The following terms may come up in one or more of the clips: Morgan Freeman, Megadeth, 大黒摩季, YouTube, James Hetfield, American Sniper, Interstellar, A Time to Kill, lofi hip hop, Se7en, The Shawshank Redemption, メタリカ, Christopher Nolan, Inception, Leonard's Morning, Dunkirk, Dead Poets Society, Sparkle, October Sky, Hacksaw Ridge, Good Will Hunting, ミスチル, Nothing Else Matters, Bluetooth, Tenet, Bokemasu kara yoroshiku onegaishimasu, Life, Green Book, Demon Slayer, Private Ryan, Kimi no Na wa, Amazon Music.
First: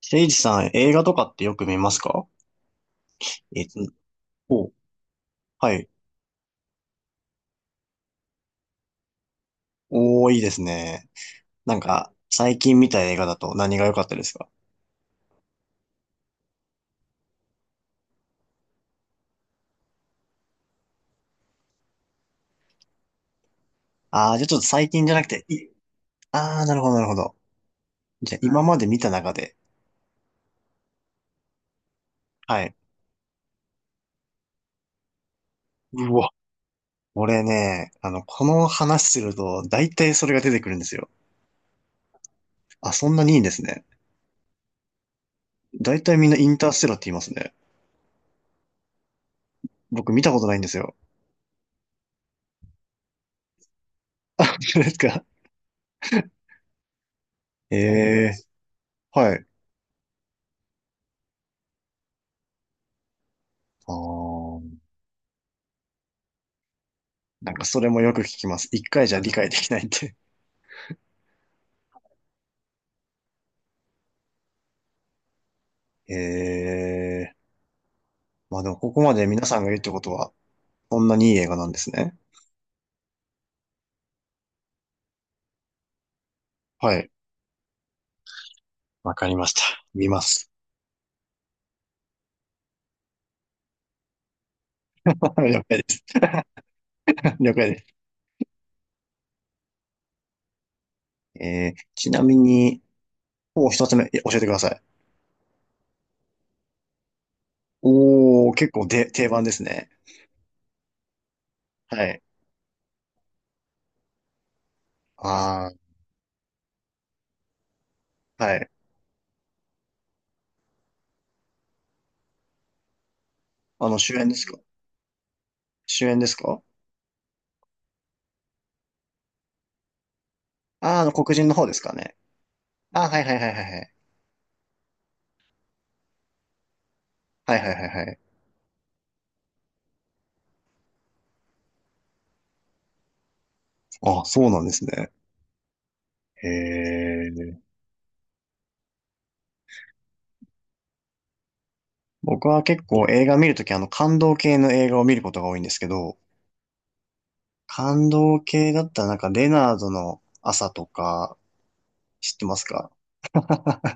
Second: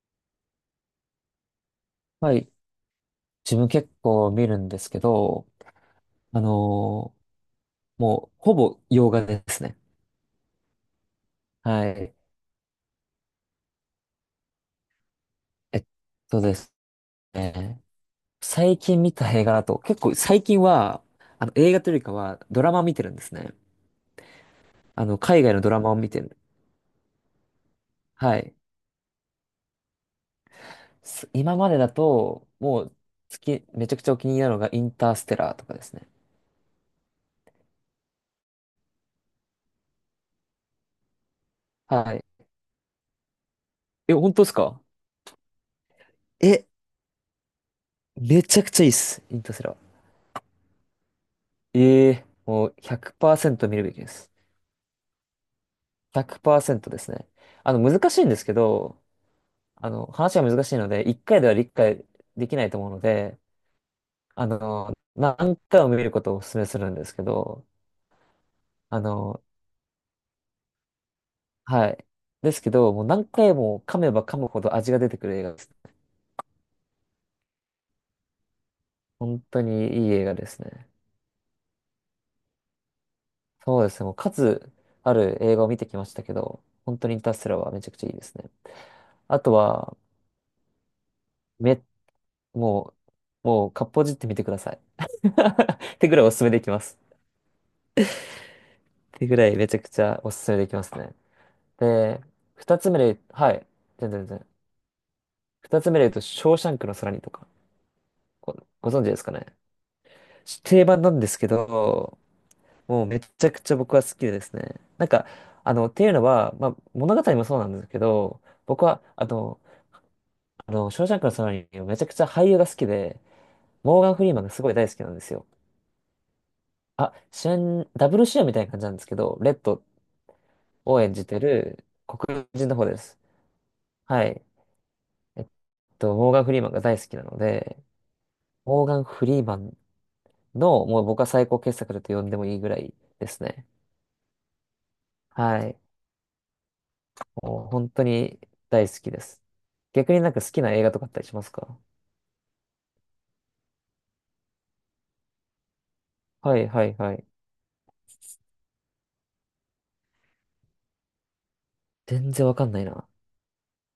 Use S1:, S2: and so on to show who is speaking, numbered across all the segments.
S1: せいじさん、映画とかってよく見ますか？
S2: はい。自
S1: えっ
S2: 分
S1: と、
S2: 結構見るん
S1: お、
S2: ですけど、
S1: はい。
S2: あのーもう、ほぼ洋画ですね。
S1: おー、いいですね。なん
S2: は
S1: か、
S2: い。
S1: 最近見た映画だと何が良かったですか？
S2: えっとですね。最近見た映画だと、結構最近は、映画というよりかは、ドラマを見てるんですね。
S1: あー、じゃあちょっと最
S2: あ
S1: 近じゃ
S2: の、
S1: なく
S2: 海
S1: て、
S2: 外のドラマを見てる。
S1: あー、なるほど、なるほど。じゃ
S2: は
S1: あ
S2: い。
S1: 今まで見た中で、
S2: 今までだと、
S1: はい。
S2: もう、好き、めちゃくちゃお気に入りなのが、インターステラーとかですね。
S1: うわ、俺ね、この話すると、大体それが出てくるんですよ。
S2: はい。
S1: あ、そんなにいいんですね。
S2: え、本当ですか？
S1: 大体みんなイン
S2: え、
S1: ターステラーって言いますね。
S2: めちゃくちゃいいっす、インターステラー。
S1: 僕見たことないんですよ。
S2: ええ、もう、100%見るべきです。
S1: あ、本当ですか？
S2: 100%ですね。あ
S1: え
S2: の、難しいん
S1: え
S2: ですけど、
S1: ー、はい。
S2: あの、話が難しいので、1回では理解できないと思うので、
S1: あ
S2: あ
S1: ー、
S2: の、何回も見ることをお勧めするんですけ
S1: なんか
S2: ど、
S1: それもよく聞きます。一
S2: あ
S1: 回じゃ理
S2: の、
S1: 解できないって。
S2: はい。ですけど、もう何回も噛めば噛むほど味が出てくる映画です。
S1: ええ、まあでもここまで
S2: 本
S1: 皆さ
S2: 当
S1: んが言うっ
S2: に
S1: てこ
S2: いい
S1: と
S2: 映
S1: は、
S2: 画ですね。
S1: そんなにいい映画なんですね。
S2: そうですね。もう数ある映画を見てきましたけど、
S1: は
S2: 本当
S1: い。
S2: にインターステラーはめちゃくちゃいいですね。
S1: わかり
S2: あ
S1: ま
S2: と
S1: した。
S2: は、
S1: 見ます。
S2: め、もう、もう、かっぽじってみてください。
S1: 了解で
S2: っ
S1: す。
S2: てぐらいおすすめできます。
S1: 了解です。
S2: ってぐらいめちゃくちゃおすすめできますね。
S1: ち
S2: で、
S1: なみ
S2: 二
S1: に、
S2: つ目で、はい、
S1: もう一つ目、
S2: 全然
S1: 教
S2: 全
S1: えてく
S2: 然。
S1: ださい。
S2: 二つ目で言うと、ショーシャンクの空にとか、
S1: おー、結構
S2: ご存知です
S1: 定
S2: か
S1: 番
S2: ね。
S1: ですね。
S2: 定番なんですけ
S1: は
S2: ど、
S1: い。
S2: もうめちゃくちゃ僕は好きでですね。なんか、
S1: あ
S2: あの、っていうのは、まあ、物語もそうなんですけど、
S1: ー、はい。
S2: 僕は、ショーシャンクの空にめちゃくちゃ俳優が好きで、モーガ
S1: 主
S2: ン・フ
S1: 演
S2: リ
S1: で
S2: ーマン
S1: す
S2: が
S1: か？
S2: すごい大好きなんですよ。
S1: 主演ですか？
S2: あ、主演、ダブル主演みたいな感じなんですけど、レッド
S1: あ
S2: を
S1: ー、
S2: 演じ
S1: 黒
S2: て
S1: 人の方です
S2: る
S1: かね。
S2: 黒人の方で
S1: あー、
S2: す。
S1: はいはいはいはいはい。
S2: はい。えっと、モーガン・フリーマンが大好きなの
S1: はいはい
S2: で、
S1: はいはい。
S2: モーガン・フリーマンの、もう僕は最高傑作だと呼んでもいいぐらいですね。
S1: あー、そうなんですね。
S2: はい。
S1: へえ。
S2: もう本当に大好きです。逆になんか好きな映画とかあったりしますか？
S1: 僕は結構映画見るとき、感動系の映画を見ることが多いんですけど、
S2: はいはいはい。
S1: 感動系だったらなんか、レナードの朝とか、
S2: 全
S1: 知って
S2: 然
S1: ま
S2: わ
S1: す
S2: かんない
S1: か？
S2: な。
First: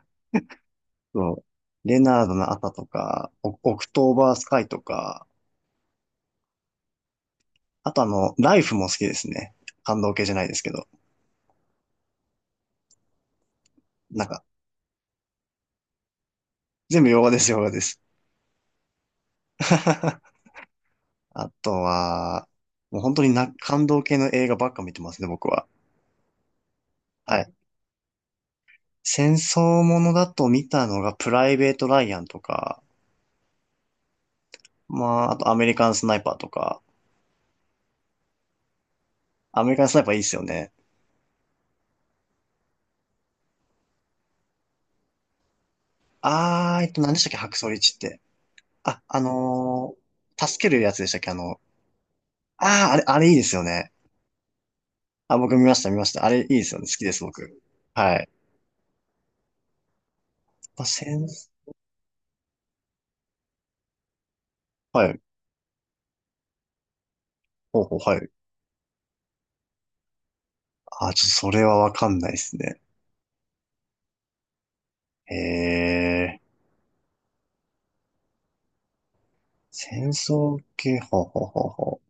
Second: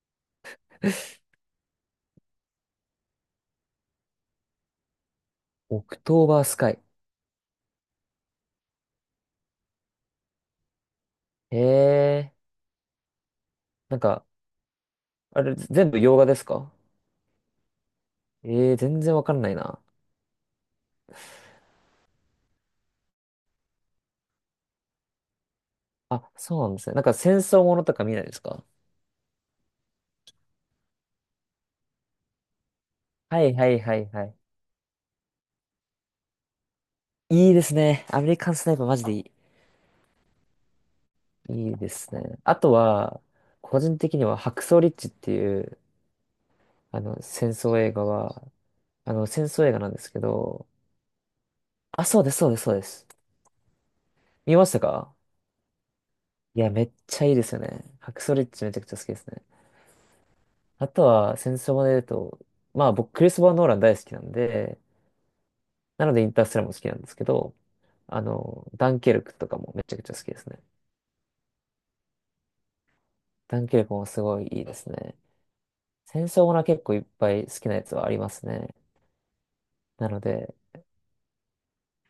S1: そう。レナードの朝とか、オオクトーバースカイとか、
S2: オクトーバースカイ。
S1: あとライフも好きですね。感動系じゃないですけど。
S2: へえ。なん
S1: な
S2: か、
S1: んか、
S2: あれ全部洋画ですか？
S1: 全部洋画です、洋画です。
S2: ええ、全然わかんない な。
S1: あとは、もう本当にな、感動系の映画ばっか見てますね、僕は。
S2: あ、そうなんですね。なんか戦
S1: はい。
S2: 争ものとか見ないですか？
S1: 戦争ものだと見たのがプライベート・ライアンとか、
S2: はいはいはいはい。
S1: まあ、あとアメリカン・スナイパーとか、
S2: いいですね。アメリカンスナイパーマジでいい。
S1: アメリカン・スナイパーいいっすよね。
S2: いいですね。あとは、個人的には白装リッチっていう、
S1: あー、
S2: あ
S1: 何で
S2: の、
S1: したっけ、ハ
S2: 戦
S1: クソ
S2: 争
S1: リ
S2: 映
S1: チっ
S2: 画
S1: て。
S2: は、
S1: あ、
S2: あの、戦争映画なんですけ
S1: 助
S2: ど、
S1: けるやつでしたっけ、
S2: あ、そうです、そうです、そうで
S1: あー、あれ、
S2: す。
S1: あれいいですよね。
S2: 見ましたか？
S1: あ、僕見ました、見ました。あれいい
S2: い
S1: で
S2: や、
S1: すよ
S2: め
S1: ね。好
S2: っ
S1: きで
S2: ち
S1: す、
S2: ゃいいです
S1: 僕。
S2: よね。
S1: は
S2: 白
S1: い。
S2: 装リッチめちゃくちゃ好きですね。
S1: まあ、
S2: あと
S1: セン
S2: は、
S1: ス、
S2: 戦争もで言うと、まあ、僕、クリストファー・ノーラン大好きなんで、
S1: はい。
S2: なのでインターステラーも好きなんですけど、
S1: ほうほう、は
S2: あ
S1: い。
S2: の、ダンケルクとかもめちゃくちゃ好きですね。
S1: あ、ちょっとそれはわかんないですね。
S2: ダンケルクもすごいいいですね。戦
S1: へ
S2: 争
S1: ー。
S2: ものは結構いっぱい好きなやつはありますね。な
S1: 戦
S2: ので、
S1: 争系、ほうほうほうほ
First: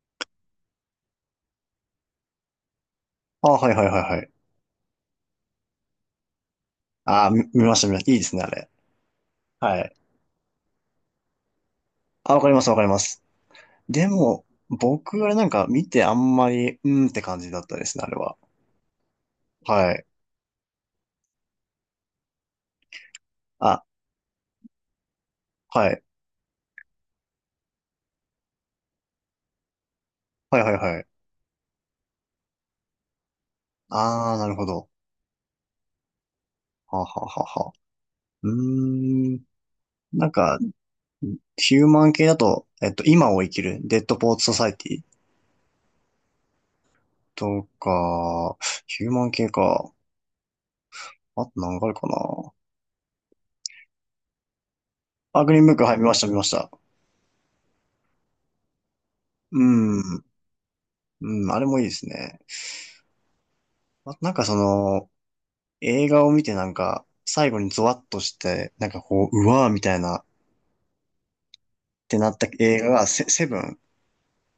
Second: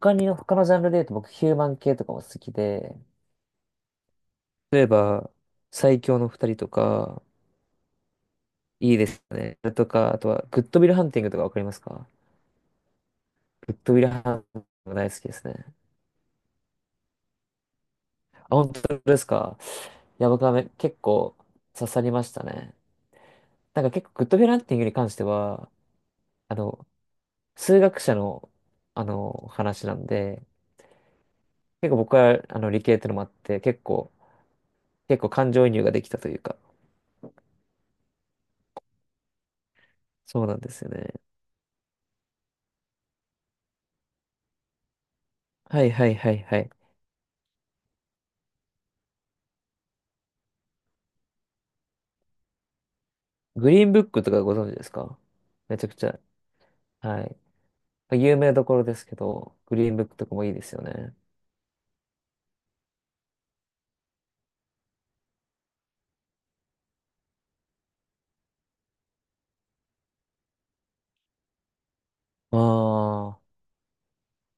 S2: 他のジャンルで言うと僕ヒューマン系とかも好きで、
S1: う。あ、はいはいはいはい。
S2: 例えば、最強の二人とか、
S1: あ、見ました、見ました。いいですね、あれ。
S2: いいですね。
S1: は
S2: と
S1: い。
S2: か、あとは、グッドウィルハンティングとかわかりますか？
S1: あ、わかります、わかります。
S2: グッドウィ
S1: で
S2: ルハン
S1: も、
S2: ティングが大好き
S1: 僕、あ
S2: で
S1: れな
S2: す
S1: んか
S2: ね。
S1: 見てあんまり、うーんって感じだったですね、あれは。
S2: あ、本当ですか？
S1: はい。
S2: いや、僕は結構刺さりましたね。な
S1: あ、
S2: んか結構グッドウィルハンティングに関しては、
S1: はい。
S2: あの、数学者の、あの、話なんで、
S1: はいはいはい。
S2: 結構僕は、あの、理系ってのもあって、結構、
S1: ああ、なるほど。
S2: 結構感情移入ができたというか、
S1: はあ、はあはあはあ。うーん。なん
S2: そうな
S1: か、
S2: んですよね。
S1: ヒューマン系だと、今を生きる、デッドポーツソサイティ
S2: はいはいはいはい。
S1: とか、ヒューマン系か。あと何があるかな。
S2: グリーンブックとかご存知ですか？
S1: あ、グリーンブッ
S2: め
S1: ク、
S2: ちゃ
S1: は
S2: く
S1: い、見
S2: ち
S1: ま
S2: ゃ。
S1: した、見ました。
S2: はい。有名どころですけど、
S1: う
S2: グリーンブック
S1: ん。
S2: とかもいいですよね。
S1: うん、あれもいいですね。あとなんかその、映画を見てなんか、最後にゾワッとして、なんかこう、うわーみたいな、ってなった
S2: あ
S1: 映画がセ、
S2: あ、
S1: セブン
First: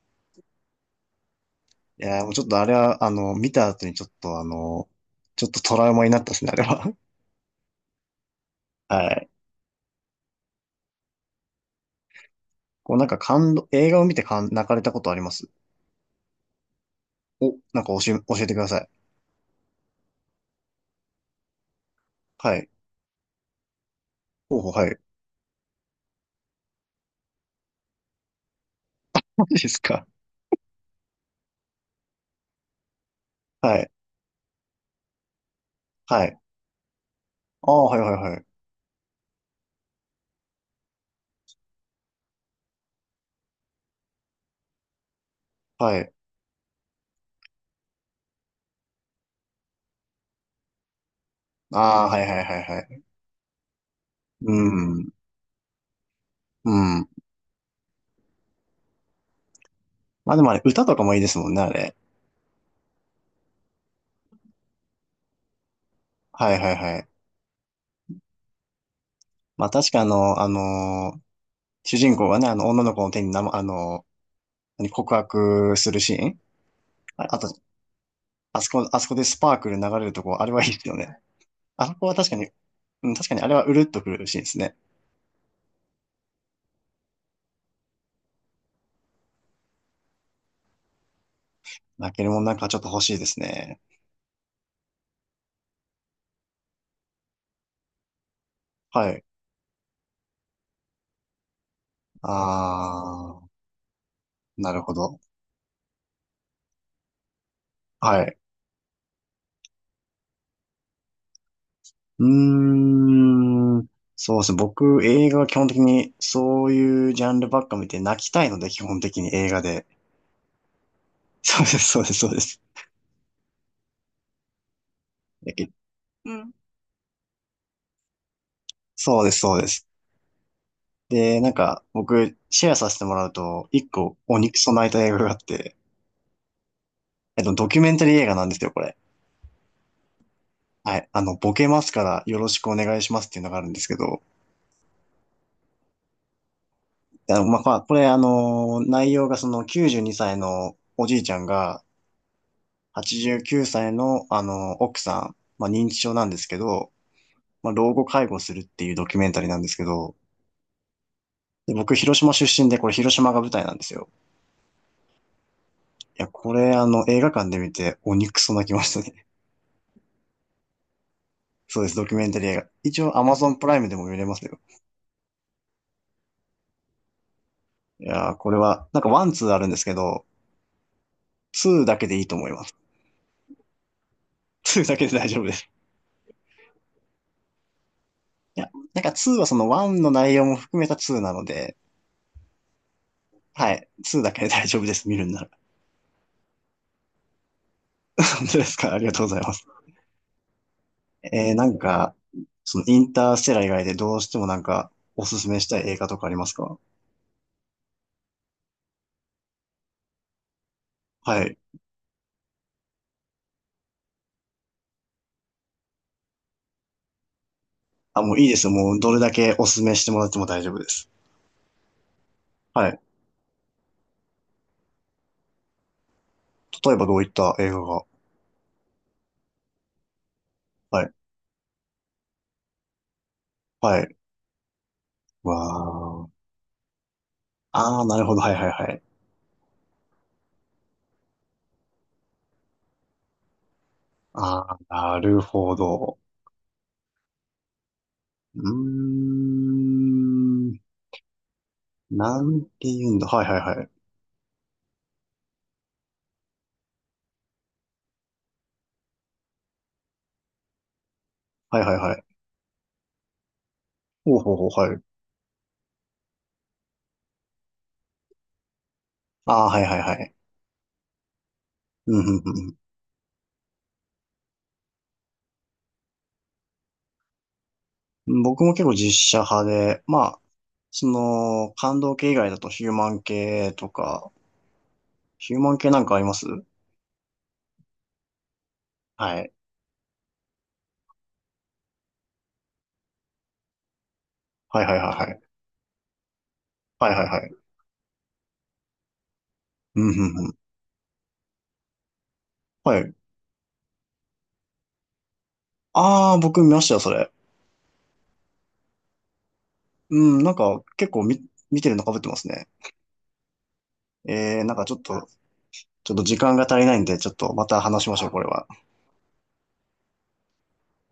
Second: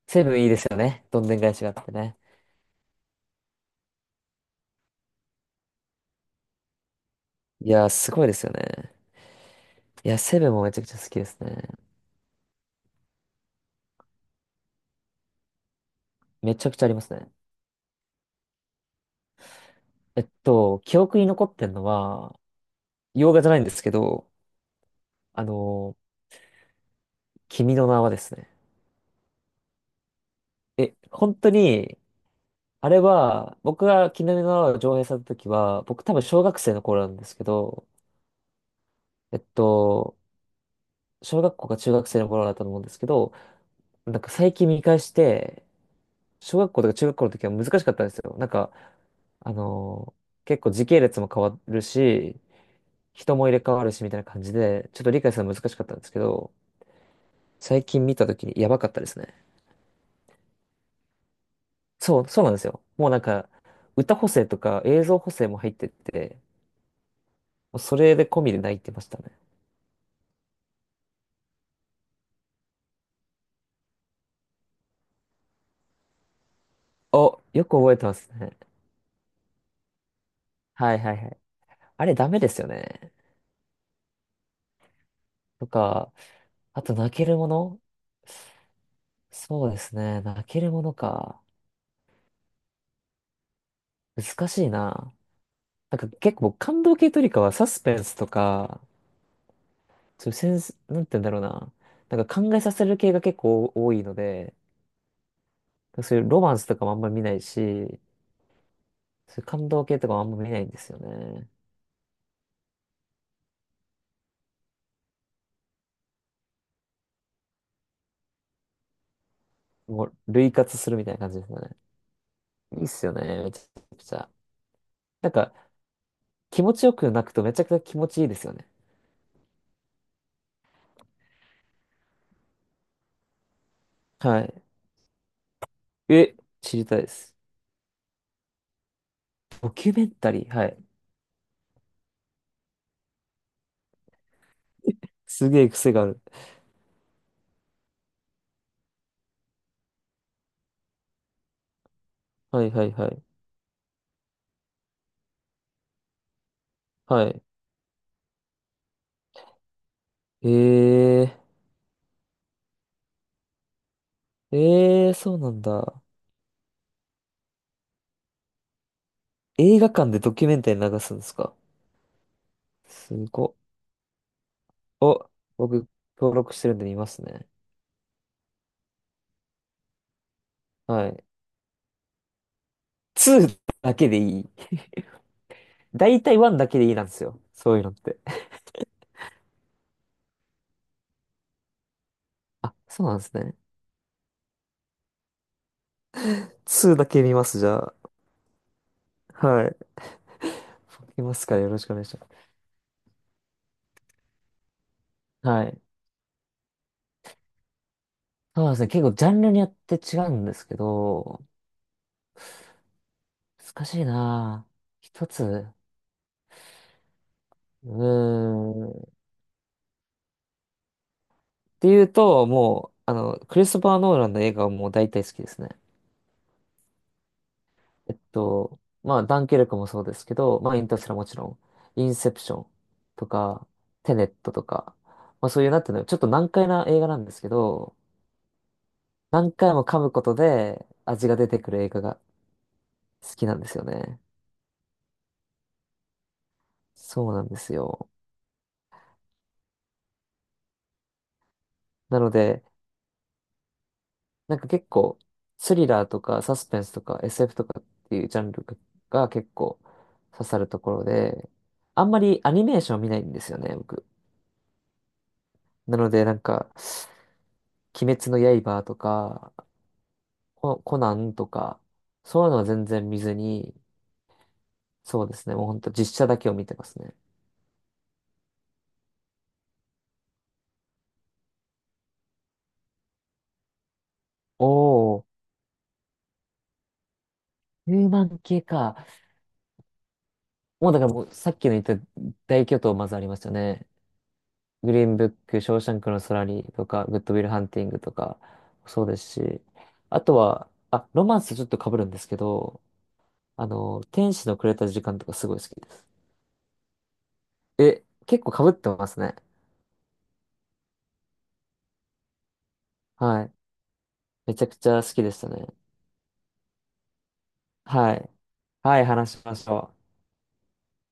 S2: セブンいいですよね。どんでん返しがあって
S1: い
S2: ね。
S1: やー、もうちょっとあれは、見た後にちょっとちょっとトラウマになったですね、あれは。
S2: いやー、すごいですよ ね。
S1: はい。
S2: いや、セブンもめちゃくちゃ好きですね。
S1: こうなんか感動、映画を見て感泣かれたことあります
S2: めちゃくちゃありますね。
S1: お、なんか教えてください。
S2: えっと、記憶に残ってんのは、
S1: はい。
S2: 洋画じゃないんですけど、
S1: ほうほう、はい。
S2: あのー君の名はですね。
S1: マジですか？
S2: え、本当に、あれは、
S1: は
S2: 僕
S1: い。
S2: が君の名は上映された時は、僕多分
S1: はい。
S2: 小学生の頃なんですけ
S1: ああ、
S2: ど、
S1: はいはいはい。
S2: えっと、小学校か中学生の頃だったと思うんですけど、なんか最近見返して、
S1: はい。
S2: 小学校とか中学校の時は難しかったんですよ。なんか、あのー結構時系列も変わる
S1: ああ、はい
S2: し、
S1: はいはいはい。
S2: 人も入れ替わるしみたいな感
S1: う
S2: じで、ちょっ
S1: ん。
S2: と理解するの難しかったんですけど、
S1: うん。
S2: 最近見た時にやばかったですね。
S1: まあでもあれ、歌とかもいいですもんね、あれ。
S2: そう、そうなんですよ。もうなんか、歌補正とか映像補正も入ってて、
S1: はいはいはい。
S2: もうそれで込みで泣いてましたね。
S1: まあ確か主人公がね、女の子の手に何告白するシーン？あ
S2: お、
S1: あと
S2: よく覚えてますね。
S1: あそこでスパークル流れるとこ、あれはいいです
S2: は
S1: よ
S2: いはい
S1: ね。
S2: はい。
S1: あそ
S2: あ
S1: こ
S2: れ
S1: は
S2: ダ
S1: 確か
S2: メで
S1: に、
S2: すよ
S1: う
S2: ね。
S1: ん、確かにあれはうるっとくるシーンですね。
S2: とか、あと泣けるもの、そうですね。泣けるものか。
S1: 泣けるもんなんかちょっと欲しいですね。
S2: 難しいな。なんか結構感動系というよりかはサスペンスとか、
S1: はい。
S2: そういうセンス、なんて言うんだろうな。なん
S1: あ
S2: か考えさせる系が結
S1: ー、
S2: 構多いので、
S1: なるほど。
S2: そういうロマンスとかもあんまり見ないし、
S1: はい。
S2: そういう感動系とかもあんまり見ないんですよね。
S1: うーん。そうですね。僕、映画は基本的にそういうジャンルばっか見て泣きたいので、基本的に映画で。
S2: もう類活するみたいな感じです
S1: そうで
S2: ね。
S1: す、そうです、そうです。
S2: いいっすよね、めちゃくちゃ。なん
S1: だ
S2: か
S1: けうん。
S2: 気持ちよく泣くとめちゃくちゃ気持ちいいですよね。
S1: そうです、そうです。で、なんか、僕、シェアさせてもらうと、一個、お
S2: は
S1: 肉
S2: い。
S1: ソ泣いた映画があって、
S2: え、知りたいです。
S1: ドキュメンタリー映画なんですよ、これ。
S2: ドキュメンタリー。はい。
S1: はい。ボケますからよろしくお願いしますっていうのがあるんですけど、
S2: すげえ癖がある。
S1: まあこれ、内容がその92歳のおじいちゃんが
S2: はいはいはい。
S1: 89歳の、奥さん、まあ、認知症なんですけど、
S2: はい。
S1: まあ、老後介護するっていうドキュメンタリーなんですけど、
S2: ええ
S1: で、僕、広島出身で、これ広島が舞台なんですよ。
S2: ー、ええー、そうなんだ。
S1: いや、これ、映画館で見て鬼クソ泣きましたね。
S2: 映画館でドキュメンタリー流すんですか？
S1: そうです、ドキュメンタリー映画。一
S2: す
S1: 応、Amazon
S2: ご
S1: プラ
S2: っ。
S1: イムでも見れますよ。
S2: お、僕、登録してるんで見ますね。
S1: いやー、これは、なんかワンツーあるんですけど、
S2: はい。
S1: ツーだけでいいと思います。
S2: 2だけでいい。
S1: ツーだけで大丈夫です。
S2: だいたい1だけでいいなんですよ、そういうのって。
S1: いや、なんか2はその1の内容も含めた2なので、
S2: あ、そうなんですね。
S1: はい。2だけで大丈夫です、見るんなら。
S2: 2だけ見ます、じゃあ。
S1: 本当ですか？ありがとうございます。
S2: はい。見ますから
S1: な
S2: よ
S1: ん
S2: ろしくお願い
S1: か、
S2: します。
S1: そのインターステラ以外でどうしてもなんか、おすすめ
S2: は
S1: した
S2: い。
S1: い映画とかありますか？
S2: そうですね。結構ジャンルによって違うんですけ
S1: は
S2: ど、
S1: い。
S2: 難しいなぁ。一つ。うー
S1: あ、もういいですよ。もう
S2: ん。
S1: どれだけおすすめしてもらっても大丈夫です。
S2: ていうと、
S1: は
S2: も
S1: い。
S2: う、あの、クリストファー・ノーランの映画はもう大体好きですね。
S1: 例えばどういった映画が？
S2: えっと、まあ、ダンケルクもそうですけど、まあ、インター
S1: は
S2: ステ
S1: い。
S2: ラーもちろん、インセプションとか、
S1: は
S2: テ
S1: い。
S2: ネットとか、まあ、
S1: わ
S2: そういう、なんていうの、ちょっと
S1: ー。
S2: 難解な映画なんですけど、
S1: あー、なるほど。はいはいはい。
S2: 何回も噛むことで味が出てくる映画が好きなんですよね。
S1: あー、なるほど。
S2: そうなんですよ。
S1: うーん。
S2: なの
S1: なん
S2: で、
S1: て言うんだ。はいはいはい。
S2: なんか結構、スリラーとかサスペンスとか SF とかっていうジャンルが結構刺さるところで、
S1: はいはい
S2: あん
S1: は
S2: ま
S1: い。
S2: りアニメーション見ないんですよね、僕。
S1: ほうほうほう、はい。
S2: なのでなんか、鬼滅の刃とか、
S1: ああ、はいはいはい。
S2: ココナンとか、
S1: うん、
S2: そういうのは
S1: うん、
S2: 全然見ずに、そうですね、もうほんと実写だけを見てますね。
S1: うん。僕も結構実写派で、まあ、その、感動系以外だとヒューマン系とか、
S2: おー、
S1: ヒューマン系なんかあります？
S2: ヒューマン系か。
S1: はい。
S2: もうだからもうさっきの言った大巨頭まずありましたね。
S1: はい
S2: グ
S1: はい
S2: リー
S1: はい
S2: ン
S1: は
S2: ブッ
S1: い。
S2: ク、ショーシャンクの空にとか、
S1: はい
S2: グッ
S1: はい
S2: ドウィ
S1: は
S2: ル
S1: い。
S2: ハンティングとか、そうですし、
S1: うん、う
S2: あと
S1: ん、うん。
S2: は、あ、ロマンスとちょっと被るんですけど、
S1: はい。
S2: あの、天使のくれた時間とかすごい好きです。
S1: ああ、僕見ましたよ、それ。
S2: え、結構被ってますね。
S1: うん、なんか結構見てるの被ってますね。
S2: はい。めちゃ
S1: な
S2: く
S1: んか
S2: ち
S1: ちょ
S2: ゃ
S1: っ
S2: 好き
S1: と、
S2: でしたね。
S1: ちょっと時間が足りないんで、ちょっとまた話し
S2: は
S1: ましょ
S2: い。
S1: う、これは。
S2: はい、話しましょう。